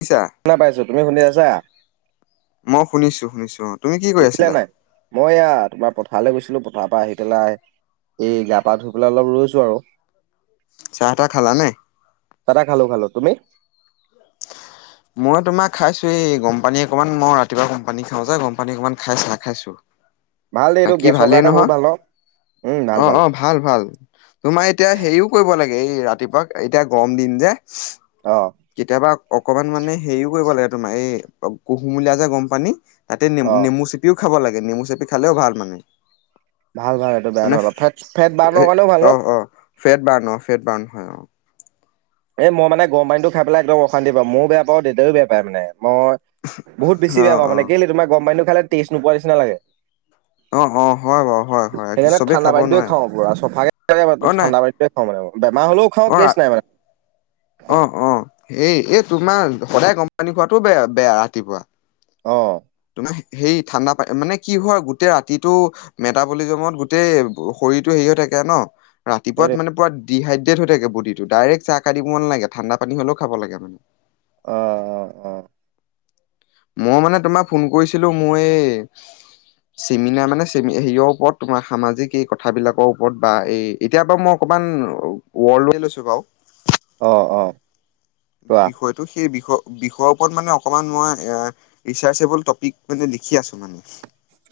শুনিছা? শনা পাইছোঁ তুমি শুনি আছা? মই শুনিছোঁ শুনিছোঁ অ, তুমি কি কৰি উঠিলা আছিলা? নাই মই এয়া তোমাৰ পথাৰলৈ গৈছিলো পথাৰৰ পৰা আহি পেলাই এই গা পা ধুই পেলাই অলপ ৰৈছোঁ আৰু। চাহ তাহ খালা নাই? তাটা খালো খালো তুমি? মই তোমাক খাইছোঁ এই গম পানী অকনমান মই ৰাতিপুৱা গম পানী খাও যে গম পানী অকনমান খাই চাহ খাইছোঁ। ভাল দেই এইটো গেছৰ কাৰণে বহুত ভাল হওম অ ভাল ভাল। অ ভাল ভাল তোমাৰ এতিয়া হেৰিও কৰিব লাগে এই ৰাতিপুৱা এতিয়া গৰম দিন যে, অ, কেতিয়াবা অকনমান মানে হেৰিও কৰিব লাগে তোমাৰ এই কুহুমলীয়া যে গম পানী, তাতে অ নেমু চেপিও খাব লাগে নেমু চেপি খালেও ভাল মানে। ভাল ভাল এইটো বেয়া মানে নহ'ল ফেট ফেট বাৰ্ৰ কাৰণেও ভাল অ ন? অ ফেট বাৰ্ অ ফেট বাৰ্ন হয় অ, এই মই মানে গৰম পানীটো খাই পেলাই একদম অশান্তি পাওঁ ময় বেয়া পাওঁ দেউাইও বেয়া পায় মানে মই বহুত বেছি বেয়া পাও মানে কেলে তোমাৰ গম পাইো খালে টেষ্ট নোপোৱা নিচি লাগে। অ, অ, হয় বাৰু হয়। হয় সেইকাৰণে চবেই ঠাণ্ডা খাব পানীটোৱ নোৱাৰে খাওঁ পুৰা অ চফাকে নাই ঠাণ্ডা পানীোৱ খাওঁ মানে বেমাৰ হলেও অ খাওঁ ৰা কেে নাই মানে। অ, অ, এই এই তোমাৰ সদায় গম পানী খোৱাটোৱো বেয়া বেয়া ৰাতিপুৱা। অ, তোমাৰ সেই ঠাণ্ডা প মানে কি হয় গোটেই ৰাতিটো মেটাবলিজমত গোটেই শৰীৰটো হেৰি হৈ থাকে ন, সেইটোৱে ৰাতিপুৱা মানে পৰা ডিহাইড্ৰেট হৈ থাকে বড টো ডাইৰে্ট চাহ কাটিব নালে ঠাণ্ডা পানী হলেওাব লাগে মানে। অ, অ মই মানে তোমাৰ ফোন কৰিছিলোঁ মই এই চিমিনা মানে চ হেৰিয়ৰ ওপৰত তোমাৰ সামাজিক এই কথাবিলাকৰ ওপৰত বা এই এতিয়া বাৰু মই অকণমান ৱৰ্ল্ডৱাইড লৈছোঁ বাৰু। অ, অ, কোৱা। হয়তো সেই বিষ-বিষয়ৰ ওপৰত মানে অকণমান মই এ, বিচাৰ চেবুল টপিক মানে লিখি আছোঁ মানে।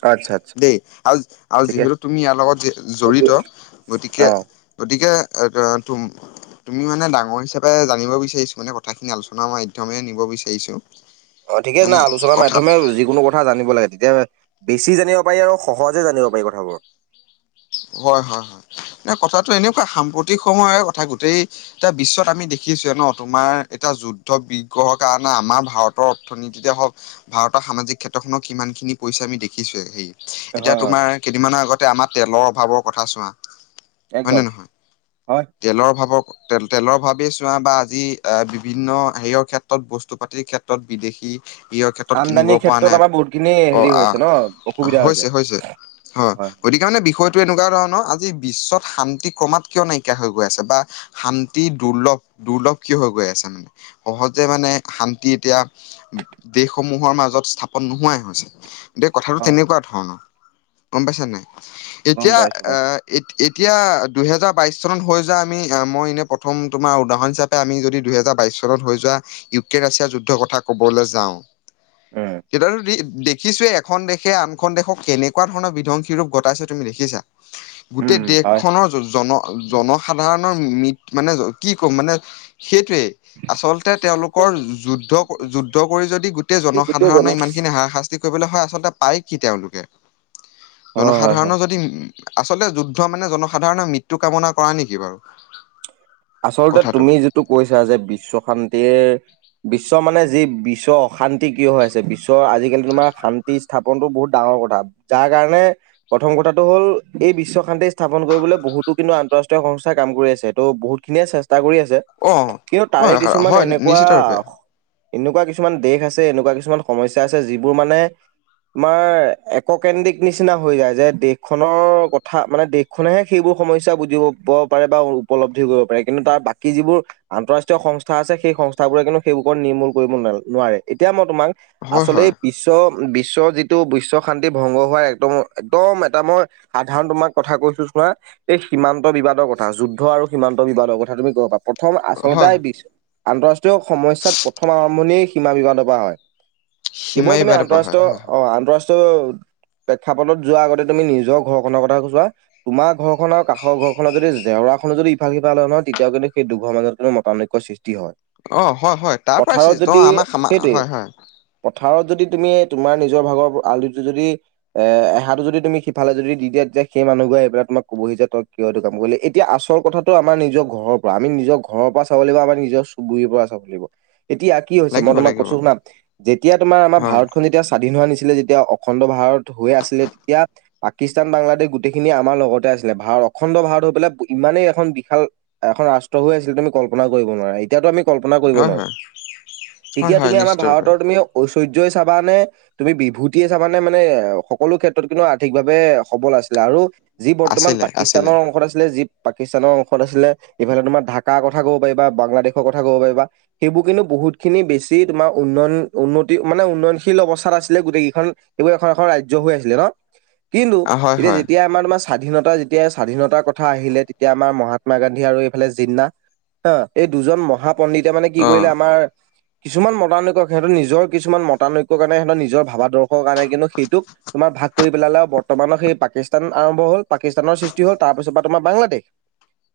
আচ্ছা আচ্ছা দেই, আৰু-আৰু ঠিকে আছে যিহেতু তুমি ইয়াৰ লগত জ-জড়িত, গতিকে অ'। গতিকে, [inaudible] তুম-তুমি মানে ডাঙৰ হিচাপে জানিব বিচাৰিছোঁ, মানে কথাখিনি আলোচনা মাধ্যমে নিব বিচাৰিছোঁ। অ, থিকেই না আলোচনাৰ মাধ্যমে যিকোনো কথা জানিব লাগে তেতিয়া বেছি জানিব পাৰি আৰু সহজে জানিব পাৰি কথাবোৰ। হয়, হয়, হয়, মানে কথাটো এনেকুৱা সাম্প্ৰতিক সময়ৰে কথা গোটেই এতিয়া বিশ্বত আমি দেখিছোঁৱে ন তোমাৰ এতিয়া যুদ্ধ বিগ্ৰহৰ কাৰণে আমাৰ ভাৰতৰ অৰ্থনীতিতে হওক ভাৰতৰ সামাজিক ক্ষেত্ৰখননৰ কিমান খিনি পইচা আমি দেখিছোৱে হেৰি এতিয়া হয় হয় তোমাৰ কেইদিনমানৰ আগতে আমাৰ তেলৰ অভাৱৰ কথা চোৱা, হয় একদম নে নহয়? হয়। তেলৰ অভাৱৰ তেল তেলৰ ভাৱে চোৱা বা আজি এ বিভিন্ন হেৰিয়ৰ ক্ষেত্ৰত বস্তু পাতিৰ ক্ষেত্ৰত বিদেশী প্ৰয়ৰ ক্ষেত্ৰত কিনিব আমদানিৰ পৰা ক্ষেত্ৰত নাই আমাৰ বহুতখিনি অ হেৰি হৈছে ন অসুবিধা আহ হৈছে হৈছে। হয়, গতিকে মানে বিষয় এইটো এনেকুৱা ধৰণৰ আজি বিশ্বত শান্তি ক্ৰমাৎ কিয় নাইকিয়া হৈ গৈ আছে বা শান্তি দুৰ্লভ দুৰ্লভ কিয় হৈ গৈ আছে মানে সহজে মানে শান্তি এতিয়া দেশসমূহৰ মাজত স্থাপন নোহোৱাই হৈছে। দেই কথাটো হয় তেনেকুৱা ধৰণৰ গম পাইছা নাই? গম এতিয়া পাইছো অ'। এ এ-এতিয়া দুহেজাৰ বাইশ চনত হৈ যোৱা আমি মই এনে প্ৰথম তোমাৰ উদাহৰণ হিচা আমি যদি দুইহেজাৰ বাইশ চনত হৈ যোৱা ইউক্ৰেইন ৰাছিয়াৰ যুদ্ধৰ কথা ক'বলৈ যাওঁ। উম, তেতিয়াতো দেখিছোৱে এখন দেশে আনখন দেশক কেনেকুৱা ধৰণৰ বিধ্বংসী ৰূপ ঘটাইছে। তুমি দেখিছা উম গোটেই হয়। দেশখনৰ জন জনসাধাৰণৰ ম মানে কি ক'ম মানে সেইটোৱেই। আচলতে তেওঁলোকৰ যুদ্ধ যুদ্ধ কৰি যদি গোটেই গোটেই জন জনসাধাৰণৰ হয় ইমান খিনি হাৰশাস্ত কৰিব হয় আচলতে পায় কি তেওঁলোকে? জন হয় হয়। যদি উ আচলতে যুদ্ধ মানে জনসাধাৰণৰ মৃত্যু কামনা কৰা নেকি বাৰু? আচলতে কথাটো তুমি যিটো কৈছা যে বিশ্ব শান্তিৰ বিশ্ব মানে যি বিশ্বৰ অশান্তি কিয় হৈ আছে বিশ্বৰ আজিকালি তোমাৰ শান্তি স্থাপনতটো বহুত ডাঙৰ কথা যাৰ কাৰণে প্ৰথম কথাটো হ'ল এই বিশ্ব শান্তি স্থাপন কৰিবলৈ বহুতো কিন্তু আন্তঃৰাষ্ট্ৰীয় সংস্থাই কাম কৰি আছে ত' বহুত খিনিয়ে চেষ্টা কৰি আছে অ কিন্তু অ তাৰে কিছুমান হয় এনেকুৱা নিশ্চিত ৰূপে এনেকুৱা কিছুমান দেশ আছে এনেকুৱা কিছুমান সমস্যা আছে যিবোৰ মানে, তোমাৰ এককেন্দ্ৰিক নিচিনা হৈ যায় যে দেশখনৰ কথা মানে দেশ খুনেহে সেইবোৰ সমস্যা বুজিব পাৰে বা উপলব্ধি কৰিব পাৰে কিন্তু তাৰ বাকী যিবোৰ আন্তঃৰাষ্ট্ৰীয় সংস্থা আছে সেই সংস্থাবোৰে কিন্তু সেইবোৰৰ নিৰ্মূল কৰিব ন-নোৱাৰে এতিয়া মই তোমাক হয় আচলতে হয় বিশ্ব বিশ্ব যিটো বিশ্ব শান্তি ভংগ হোৱাৰ একদম একদম এটা মই সাধাৰণ তোমাক কথা কৈছো চুোৱাা এই সীমান্ত বিবাদৰ কথা যুদ্ধ আৰু সীমান্ত বিবাদৰ কথা তুমি ক'ব পা প্ৰথম আচলতে হয় আন্তঃৰাষ্ট্ৰীয় সমস্যাত প্ৰথম আৰম্ভণিয় সীমা বিবাদৰ পৰা হয়। কেৱল সিমাৰী তুমি বাইদেউৰ পৰা হয় আন্তঃৰাষ্ট্ৰীয় হয় অ, আন্তঃৰাষ্ট্ৰীয় পেঠাপটত যোৱাৰ আগতে তুমি নিজৰ ঘৰখনৰ কথা ক চোৱা তোমাৰ ঘৰ খনৰ আৰু কাষৰ ঘৰ খনৰ যদি জেওৰা খনো যদি ভাল কিবা নয় তেয়াও কিন্তু সেই দুৰ মাজত কিন্ত মতানৈক্য সৃষ্টি হয়। অ হয় হয় তাৰ পথাৰত পৰা যদি আমাৰ সেইটোৱে হয় হয়। পথাৰত যদি তুমি তোমাৰ নিজৰ ভাগৰ আলিটো যদি এ-এহাটো যদি তুমি সিফে যদি দি দা তেতিয়া সেই মানুহোৰে এইবাক তোমাক কবহি যে তই কিয় হয় এইটো কাম কৰিলে। এতিয়া আচল কথাটো আমাৰ নিজৰ ঘৰৰ পৰা আমি নিজৰ ঘৰ পৰা চাব লাগিব আমাৰ নিজৰ চুবুুৰীৰ পৰা চাব লাগিব। এতিয়া কি হৈছে মই লাগিব তোমাক লাগিব কৈছো শুনাম যেতিয়া তোমাৰ আমাৰ হয় ভাৰতখন যেতিয়া স্বাধীন হোৱা নিছিলে যেতিয়া অখণ্ড ভাৰত হৈ আছিলে তেতিয়া পাকিস্তান বাংলাদেশ গোটেইখিনিয়ে আমাৰ লগতে আছিলে ভাৰত অখণ্ড ভাৰত হৈ পেলাই ইমানেই এখন াল এখন ৰাষ্ট্ৰ হৈ আছিলে তুমি কল্পনা কৰিব নোৱাৰা তেতিয়াতো আমি কল্পনা কৰিব হয় নোৱাৰো হয় হয় তেতিয়া হয় তুমি আমাৰ নিশ্চিত ৰূপে ভাৰতৰ তুমি ঐশ্বৰ্যই চাবানে তুমি বিভূতিয়ে চাবানে মানে সকলো ক্ষেত্ৰত কিন্তু আৰ্থিকভাৱে সবল আছিলে আৰু যি বৰ্তমান আছিলে আছিলে পাকিস্তানৰ অংশত আছিলে যি পাকিস্তানৰ অংশ ত আছিলে ইফালে তোমাৰ ঢাকাৰ কথা ক'ব পাৰিবা বাংলাদেশৰ কথা ক'ব পাৰিবা সেইবোৰ কিন্তু বহুতখিনি বেছি তোমাৰ উন্নয়ন উন্নতি মানে উন্নয়নশীল অৱস্থাত আছিলে গোটেই কেইখন এইবোৰ এখন এখন ৰাজ্য হৈ আছিলে ন কিন্তু অ হয় এতিয়া হয় যেতিয়া আমাৰ তোমাৰ স্বাধীনতা যেতিয়া স্বাধীনতাৰ কথা আহিলে তেতিয়া আমাৰ মহাত আাত্মা গান্ধী আৰু এইফালে জিন্না হা এই দুজন মহাপণ্ডিতে মানে কি অ কৰিলে আমাৰ কিছুমান মডাৰ্ন দেখুৱাওক সিহঁৰ নিজৰ কিছুমান মতানৈক্য কাৰণে সিহঁতৰ নিজৰ ভাদৰ্শ কাৰণে কিন্তু সেইটোক তোমাৰ ভাগ কৰি পেলালেও বৰ্তমানৰ সেই পাকিস্তান আৰম্ভ হ'ল পাকিস্তানৰ সৃষ্টি হ'ল তাৰ পিছত পা তোমাৰ বাংলাদেশ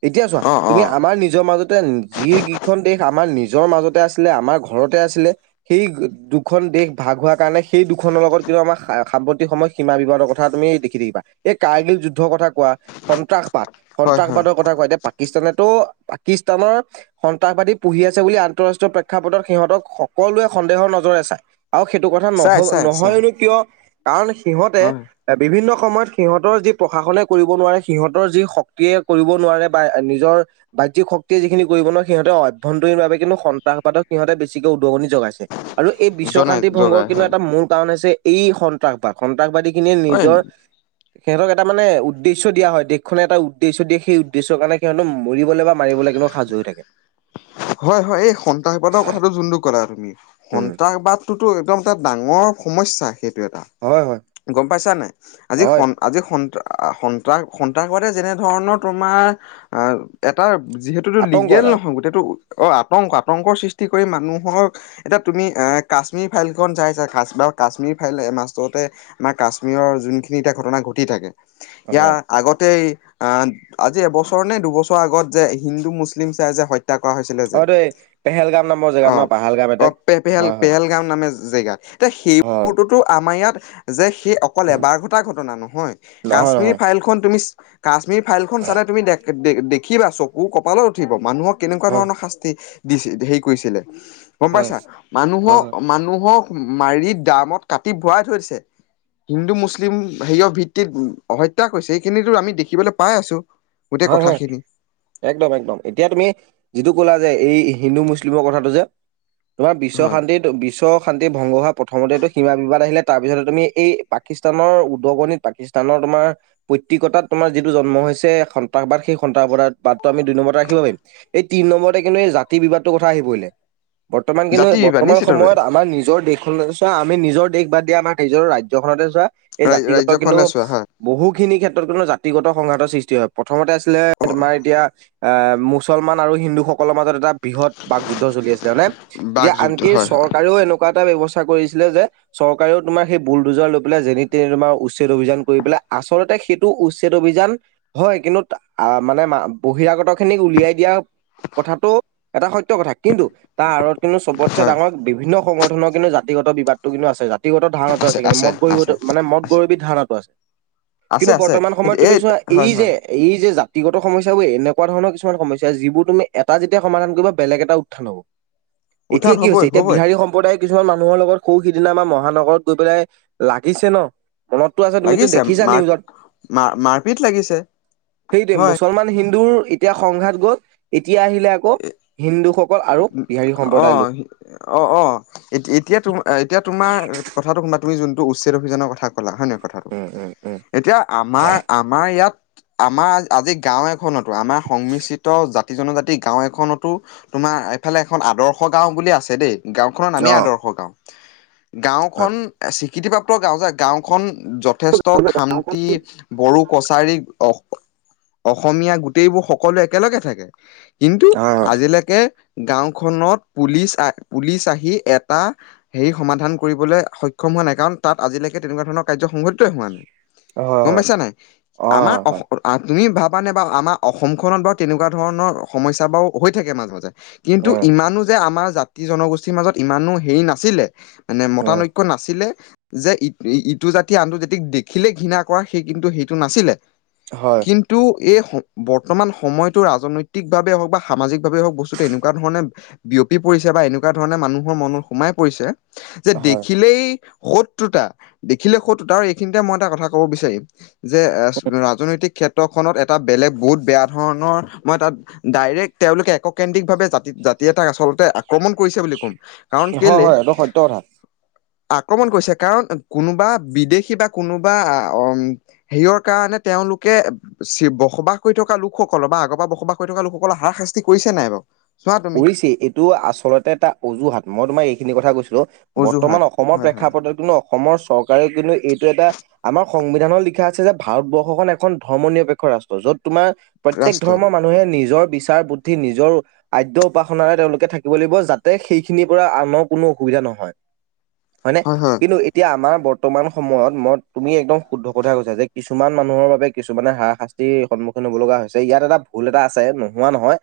এতিয়া চোৱা অ অ তুমি আমাৰ নিজৰ মাজতে যিগিখন দেশ আমাৰ নিজৰ মাজতে আছিলে আমাৰ ঘৰতে আছিলে সেই দুখন দেশ ভাগ হোৱাৰ কাৰণে সেই দুখনৰ লগত কিন্তু আমাৰ সাম্প্ৰতিক সময় সীমা বিবাদৰ কথা তুমি দেখি থাকিবা এই কাৰ্গিল যুদ্ধৰ কথা কোৱা সন্ত্ৰাসবাদ হয় হয় সন্ত্ৰাসবাদক কথা কয় এতিয়া পাকিস্তানেতো পাকিস্তানৰ সন্তাসবাদী পুহি আছে বুলি আন্তঃৰাষ্ট্ৰীয় প্ৰেক্ষাপটত সিহঁতক সকলোৱে সন্দেহৰ নজৰে চায়। আৰু সেইটো কথা নহ চাই চাই চাই নহয়নো কিয় কাৰণ সিহঁতে হয় বিভিন্ন সময়ত সিহঁতৰ যি প্ৰশাসনে কৰিব নোৱাৰে সিহঁতৰ যি শক্তিয়ে কৰিব নোৱাৰে বা নিজৰ বাহ্যিক শক্তিয়ে যিখিনি কৰিব নোৱাৰে সিহঁৰ অভ্যন্তৰীণ ভাবে কিন্তু সন্তাসবাদক সিহঁতে বেছিকে উদগনি যগাইছে। আৰু এই বিশ্ব জনাই শান্তি ভংগৰ জগাই কিন্তু হয় এটা মূল কাৰণ হৈছে এই স সন্ত্ৰাসবাদ সন্ত্ৰাসবাদীখিনিয়ে হয় নিজৰ সিহঁতক এটা মানে উদ্দেশ্য দিয়া হয় দেখনে এটা উদ্দেশ্য দিয়ে সেই উদ্দেশ্যৰ কাৰণে সিহঁতো মৰিবলে বা মাৰিবলৈ কিন্তু সাজু হৈ থাকে। হয়, হয়, এই সন্ত্ৰাসবাদৰ কথাটো যোনটো ক'লা তুমি উম, সন্ত্ৰাসবাদ টাতো একদম এটা ডাঙৰ সমস্যা সেইটো এটা হয় হয় গম পাইছা নাই? আজি হয় আজি সন্ত্ৰাস সন্তাস সন্ত্ৰাসবাদে যেনে ধৰণৰ তোমাৰ আহ এটা যিহেতুতো আতংক লিগেল এটা নহয় গোটেইটো অ, আতংক আতংকৰ সৃষ্টি কৰি মানুহৰ এতিয়া তুমি এ কাশ্মীৰ ফাইল চাইছা বা কাশ্মীৰ ফাইল মাজতে আমাৰ কাশ্মীৰৰ যোনখিনি এতিয়া ঘটনা ঘটি থাকে ইয়াৰ হয় আগতে আ, আজি এবছৰ নে দুবছৰ আগত যে হিন্দু মুছলিম চাই যে হ হৈছিলে যে হয় দেই পেহেলগাম নামৰ অ, জেগাত ন পাহালগাম অ, এটেক পে পেহেল হয় হয় পেহেলগাম নামে জেগাত এতিয়া হয় সেইবোৰতোতো আমাৰ ইয়াত যে সেই কল এবাৰ ঘটা ঘটনা নহয় নহয় কাশ্মীৰ নহয় ফাইল খন তুমি কাশ্মীৰ ফাইলখন চালে তুমি দে-দে দেখিবা চকু কপালত উঠিব মানুহক কেনেকুৱা হয়। ধৰণৰ শাস্তি দিছিল হেৰি কৰিছিলে গম হয়, পাইছা হয়, মানুহক মানুহক মাৰি দামত কাটি ভৰাই থৈ দিছে। হিন্দু-মুছলিম হেৰিয়ৰ ভিত্তিত হত্যা কৰিছে এইখিনিতো আমি দেখিবলৈ পাই আছো। গোটেই হয়, হয়। কথাখিনি একদম একদম এতিয়া তুমি যিটো ক'লা যে এই হিন্দু মুছলিমৰ কথাটো যে, তোমাৰ বিশ্ব হয় শান্তিত বিশ্ব শান্তি ভংগ হোৱা প্ৰথমতেটো সীমা বিবাদ আহিলে তাৰপিছতে তুমি এই পাকিস্তানৰ উদগণিত পাকিস্তা স্থানৰ তোমাৰ পৈতিকতাত তোমাৰ যিটো জন্ম হৈছে স সবাদ সেই সন্তাসবাদত বাটটো আম দুই নম্বৰত ৰাখিব পাৰিম। এই তিনি নম্বৰতে কিন্তু এই জাতি-বিবাদটোৰ কথা আহি পৰিলে। বৰ্তমান কিন্তু জাতি বিবাদ বৰ্তমান নিশ্চিতভাৱে সময়ত আমাৰ নিজৰ দেশখন চোৱা, আমি নিজৰ দেশ বাদ দিয়া আমাৰ নিজৰ ৰাজ্যখনতে চোৱা এই জাতিগত কিন্তু ৰাজ্যখনলৈ চোৱা হয় বহুখিনি ক্ষেত্ৰত কিন্তু জাতিগত সংঘাতৰ সৃষ্টি হয়। প্ৰথমতে আছিলে অ তোমাৰ এতিয়া আ, মুছলমান আৰু হিন্দুসকলৰ মাজত এটা বৃহৎ বাক যুদ্ধ চলি আছে যেনে, এতিয়া বাকযুক্ত আনকি হয় হয় চৰকাৰেও এনেকুৱা এটা ব্যৱস্থা কৰিছিলে যে চৰকাৰেও তোমাৰ সেই বুল দুোজাৰ লৈ চৰকাৰেও চৰকাৰেও তোমাৰ সেই বুল দুজাৰ লৈ পেলাই যেনি-তেনি তোমাৰ উচ্ছেদ অভিযান কৰি পেলাই আচলতে সেইটো উচ্ছেদ অভিযান হয়, কিন্তু তা আ মানে মা বহিৰাগত খিনিক উলিয়াই দিয়া কথাটো এটা সত্য কথা কিন্তু তাৰ আঁৰত কিন্তু চবতছে হয় ডাঙৰ বিভিন্ন সংগঠনৰ কিন্তু জাতিগত বিবাদটো কিন্তু আছে জাতিগত ধাৰণা আছে কিন্তু মদ গৰি ভূত মানে মদ আছে গৰবী ধাৰণাটো আছে। আছে কিন্তু আছে বৰ্তমান সময়ত তুমি এই চোৱা হয় এই হয় যে এই যে জাতিগত সমস্যাবোৰ এনেকুৱা ধৰণৰ কিছুমান সমস্যা যিবোৰ তুমি এটা যেতিয়া সমাধান কৰিবা বেলেগ এটা উত্থান হ'ব। এতিয়া উত্থান কি হৈছে হ'বই এতিয়া হ'বই বিহাৰী সম্প্ৰদায় কিছুমান মানুহৰ লগত সৌ সিদিনা আমাৰ মহানগৰত গৈ পেলাই লাগিছে ন'। মনততো আছে তুমিতো লাগিছে, দেখিছা মাৰ নিউজত মাৰ মাৰপিত লাগিছে। সেইটোৱে হয় মুছলমান হিন্দুৰ এতিয়া সংঘাত গ'ল। এতিয়া আহিলে আকৌ হিন্দুসক [unintelligible] আৰু বিহাৰী অ সম্প্ৰদায় লোক। অ', অ', এতি- এতিয়া তোমা আ, এতিয়া তোমাৰ কথাটো শুমা তুমি যোনটো উচ্ছেদ অভিযানৰ কথা কলা হয় নে কথাটো। উম উম উম এতিয়া আমাৰ আমাৰ ইয়াত আমাৰ আজ আজি গাঁও এখনতো আমাৰ সংমিশ্ৰিত জাতি জনজাতি গাঁও এখনতো তোমাৰ এইফালে এখন আদৰ্শ গাঁও বুলি আছে দেই। গাঁওখনৰ অ নামেই আদৰ্শ গাঁও। হয় গাঁওখন এ, স্বীকৃতিপ্ৰাপ্ত গাঁও জাক গাঁওখন যথেষ্ট খামটি, বড়ো, কছাৰী, অস অসমীয়া গোটেইবোৰ সকলো একেলগে থাকে। কিন্তু হয় আজিলেকে গাঁওখনত পুলিচ আ পুলিচ আহি এটা হেৰি সমাধান কৰিবলে সক্ষম হোৱা নাই কাৰণ তাত আজিলেকে তেনেকুৱা ধৰণৰ কাৰ্য সংঘটিতয়ে হোৱা নাই। হয় হয় গম হয় পাইছা নাই। অ আমাৰ অস হয় আ, তুমি ভাবানে বাৰু আমাৰ অসমখনত বাৰু তেনেকুৱা ধৰণৰ সমস্যা বাৰু হৈ থাকে মাজ মাজে। কিন্তু উম ইমানো যে আমাৰ জাতি জনগোষ্ঠীৰ মাজত ইমানো হেৰি নাছিলে মানে উম মতানৈক ক্য নাছিলে যে ই- ইটো জাতি আনটো জাতিক দেখিলে ঘৃণা কৰা সেই কিন্তু সেইটো নাছিলে। হয়। কিন্তু এই স বৰ্তমান সময়টো ৰাজনৈতিকভাৱে হওঁক বা সামাজিকভাৱে হওঁক বস্তুটো এনেক কুৱা ধৰণে বিয়পি পৰিছে বা এনেকুৱা ধৰণে মানুহৰ মনত সোমাই পৰিছে। যে হয় দেখিলেই শত্ৰুতা। দেখিলে শত্ৰুতা আৰু এইখিনিতে মই এটা কথা ক'ব বিচাৰিম। যে এ, ৰাজনৈতিক ক্ষেত ত্ৰ এটা বেলেগ বহুত বেয়া ধৰণৰ মই তাত ডাইৰেক্ট তেওঁলোকে এককেন্দ্ৰিকভাৱে জাতি জাতি এটাক আচলতে আক্ৰমণ কৰিছে বুলি ক'ম, কাৰণ হয় কেলে হয় এইটো সত্য কথা আক্ৰমণ কৰিছে, কাৰণ কোনোবা বিদেশী বা কোনোবা আ, অ'। হেৰিয়ৰ কাৰণে তেওঁলোকে ছে বসবাস কৰি থকা লোকসকলৰ বা আগৰ পা বসবাস কৰি থকা লোকসকলক হাৰাশাস্তি কৰিছে নাই বাৰু? চোৱা তুমি কৰিছে। এইটো আচলতে এটা অজুহাত মই তোমাৰ এইখিনি কথা কৈছোঁ বৰ্তমান অজুহাত অসমৰ হয় হয় প্ৰেক্ষাপটত ন' অসমৰ চৰকাৰেও কিন্তু এইটো এটা আমাৰ সংবিধানত লিখা আছে যে ভাৰতবৰ্ষখন এখন ধৰ্ম নিৰপেক্ষ ৰাষ্ট্ৰ য'ত তোমাৰ প্ৰত্যেক ৰাষ্ট্ৰ ধৰ্মৰ মানুহে নিজৰ বিচাৰ বুদ্ধি, নিজৰ আদ্য উপাসনাৰে তেওঁলোকে থাকিব লাগিব যাতে সেইখিনিৰ পৰা আনৰ কোনো অসুবিধা নহয়। হয়নে হয় হয় কিন্তু এত এতিয়া আমাৰ বৰ্তমান সময়ত মই তুমি একদম শুদ্ধ কথা কৈছা যে কিছুমান মানুহৰ বাবে কিছুমানে হাৰাশাচ তি সন্মুখীন হ'ব লগা হৈছে। ইয়াত এটা ভুল এটা আছে নোহোৱা নহয়।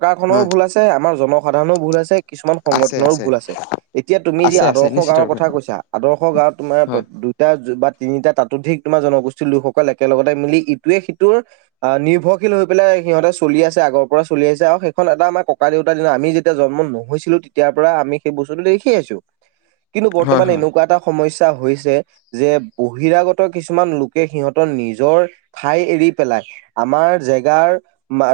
চৰকাৰখনৰোঁ হয় ভুল আছে, আমাৰ জনসাধাৰণৰোঁ ভুল আছে, কিছুমান সংগঠনৰোঁ ভুল আছে। এতিয়া তুমি যি আছে আছে আদৰ্শ নিশ্চিত গাঁওৰ ৰূপে কথা কৈছা, আদৰ্শ গাঁওত তোমাৰ হয় প্ৰদু এতিয়া বা তিনিটা তাতোধিক তোমাৰ জনগোষ্ঠীৰ লোকসকল একেলগতে মিলি ইটোৱে সিটোৰ অ' নিৰ্ভৰশীল হৈ পেলাই সিহঁতে চলি আছে আগৰ পৰা চলি আছে আৰু এখন এটা আমাৰ ককা দেউতাৰ দিনা আমি যেতিয়া জন্ম নহৈছিলো তেতিয় পৰা আমি সেই বস্তুতটো দেখি আছো। কিন্তু হয় বৰ্তমান হয় এনেকুৱা এটা সমস্যয়া হৈছে যে বহিৰাগত কিছুমান লোকে সিহঁতৰ নিজৰ ঠাই এৰি পেলাই আমাৰ জেগাৰ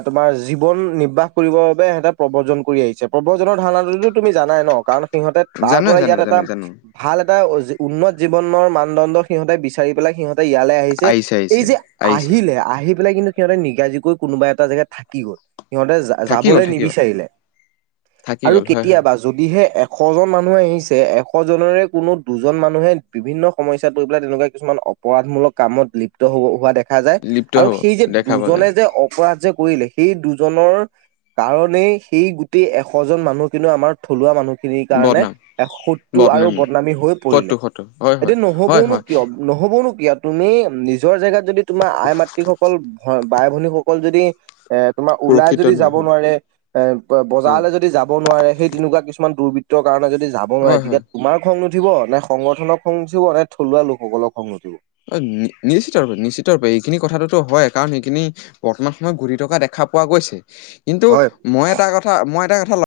তোমাৰ জীৱন নিৰ্বাহ কৰিব বাবে এহঁতে প্ৰব্ৰজন কৰি আহিছে প্ৰব্ৰজনৰ ধাৰণাটোতো তুমি জানাই ন কাৰণ সিহঁতে তাৰ জানো পৰা জানো ইয়াত এটা জানো জানো ভাল এটা উন্নত জীৱনৰ মানদণ্ড সিহঁতে বিচাৰি পেলাই সিহঁতে ইয়ালৈ আহি যে আহিছে এই আহিছে যে আহিছে আহিলে আহি পেলাই কিন্তু সিহঁতে নিগাজীিকৈ কোনোবা এটা জেগাত থাকি গ'ল সিহঁতে থাকি গ'ল যাবলৈ থাকি গ'ল নিবিচাৰিলে থাকি আৰু গ'ল হয় কেতিয়াবা যদিহে এশজন মানুহে আহিছে এশজনৰে কোনো দুজন মানুহে বিভিন্ন সমস্যাত লৈ পেলাই তেনেকুৱা কিছুমান অপৰাধমূলক কামত লিপ্ত হ'ব হোৱা দেখা দেখা যায় হয় লিপ্ত আৰু হ'ব সেই যে দেখা পোৱা দুজনে যায় যে অপৰাধ যে কৰিলে সেই দুজনৰ কাৰণেই সেই গোটেই এশ জন মানুহ কিন্তু আমাৰ থলুৱা মানুহখিনিৰ কাৰণে বদনাম এ শত্ৰু আৰু বদনামী হৈ পৰিলে শত্ৰু শত্ৰু হয় হয় এতিয়া হয় নহবওনো হয় কিয় নহবনো কিয় তুমি নিজৰ জেগাত যদি তোমাৰ আই মাতৃ সকল ভ বাই ভনীসকল যদি এ তোমাৰ ওলাই সুৰক্ষিত যদি নহয় যাব হয় নোৱাৰে এ হয় বজাৰলৈ যদি যাব নোৱাৰে সেই তেনেকুৱাত কিছুমান দুৰ্বৃত্তৰ কাৰণে যদি যাব হয় নোৱাৰে হয় তেতিয়া তোমাৰ খং নুঠিব নে সংগঠনক খং উুঠিব নাই থলুৱা লোকসকলক খং উুঠিব। অ' নি নিশ্চিত ৰূপে নিশ্চিত ৰূপে এইখিনি কথাটোতো হয় কাৰণ সেইখিনি বৰ্তমান সময়ত ঘূৰি থকা দেখা পোৱা গৈছে কিন্তু হয় মই এটা কথা মই এটা কথা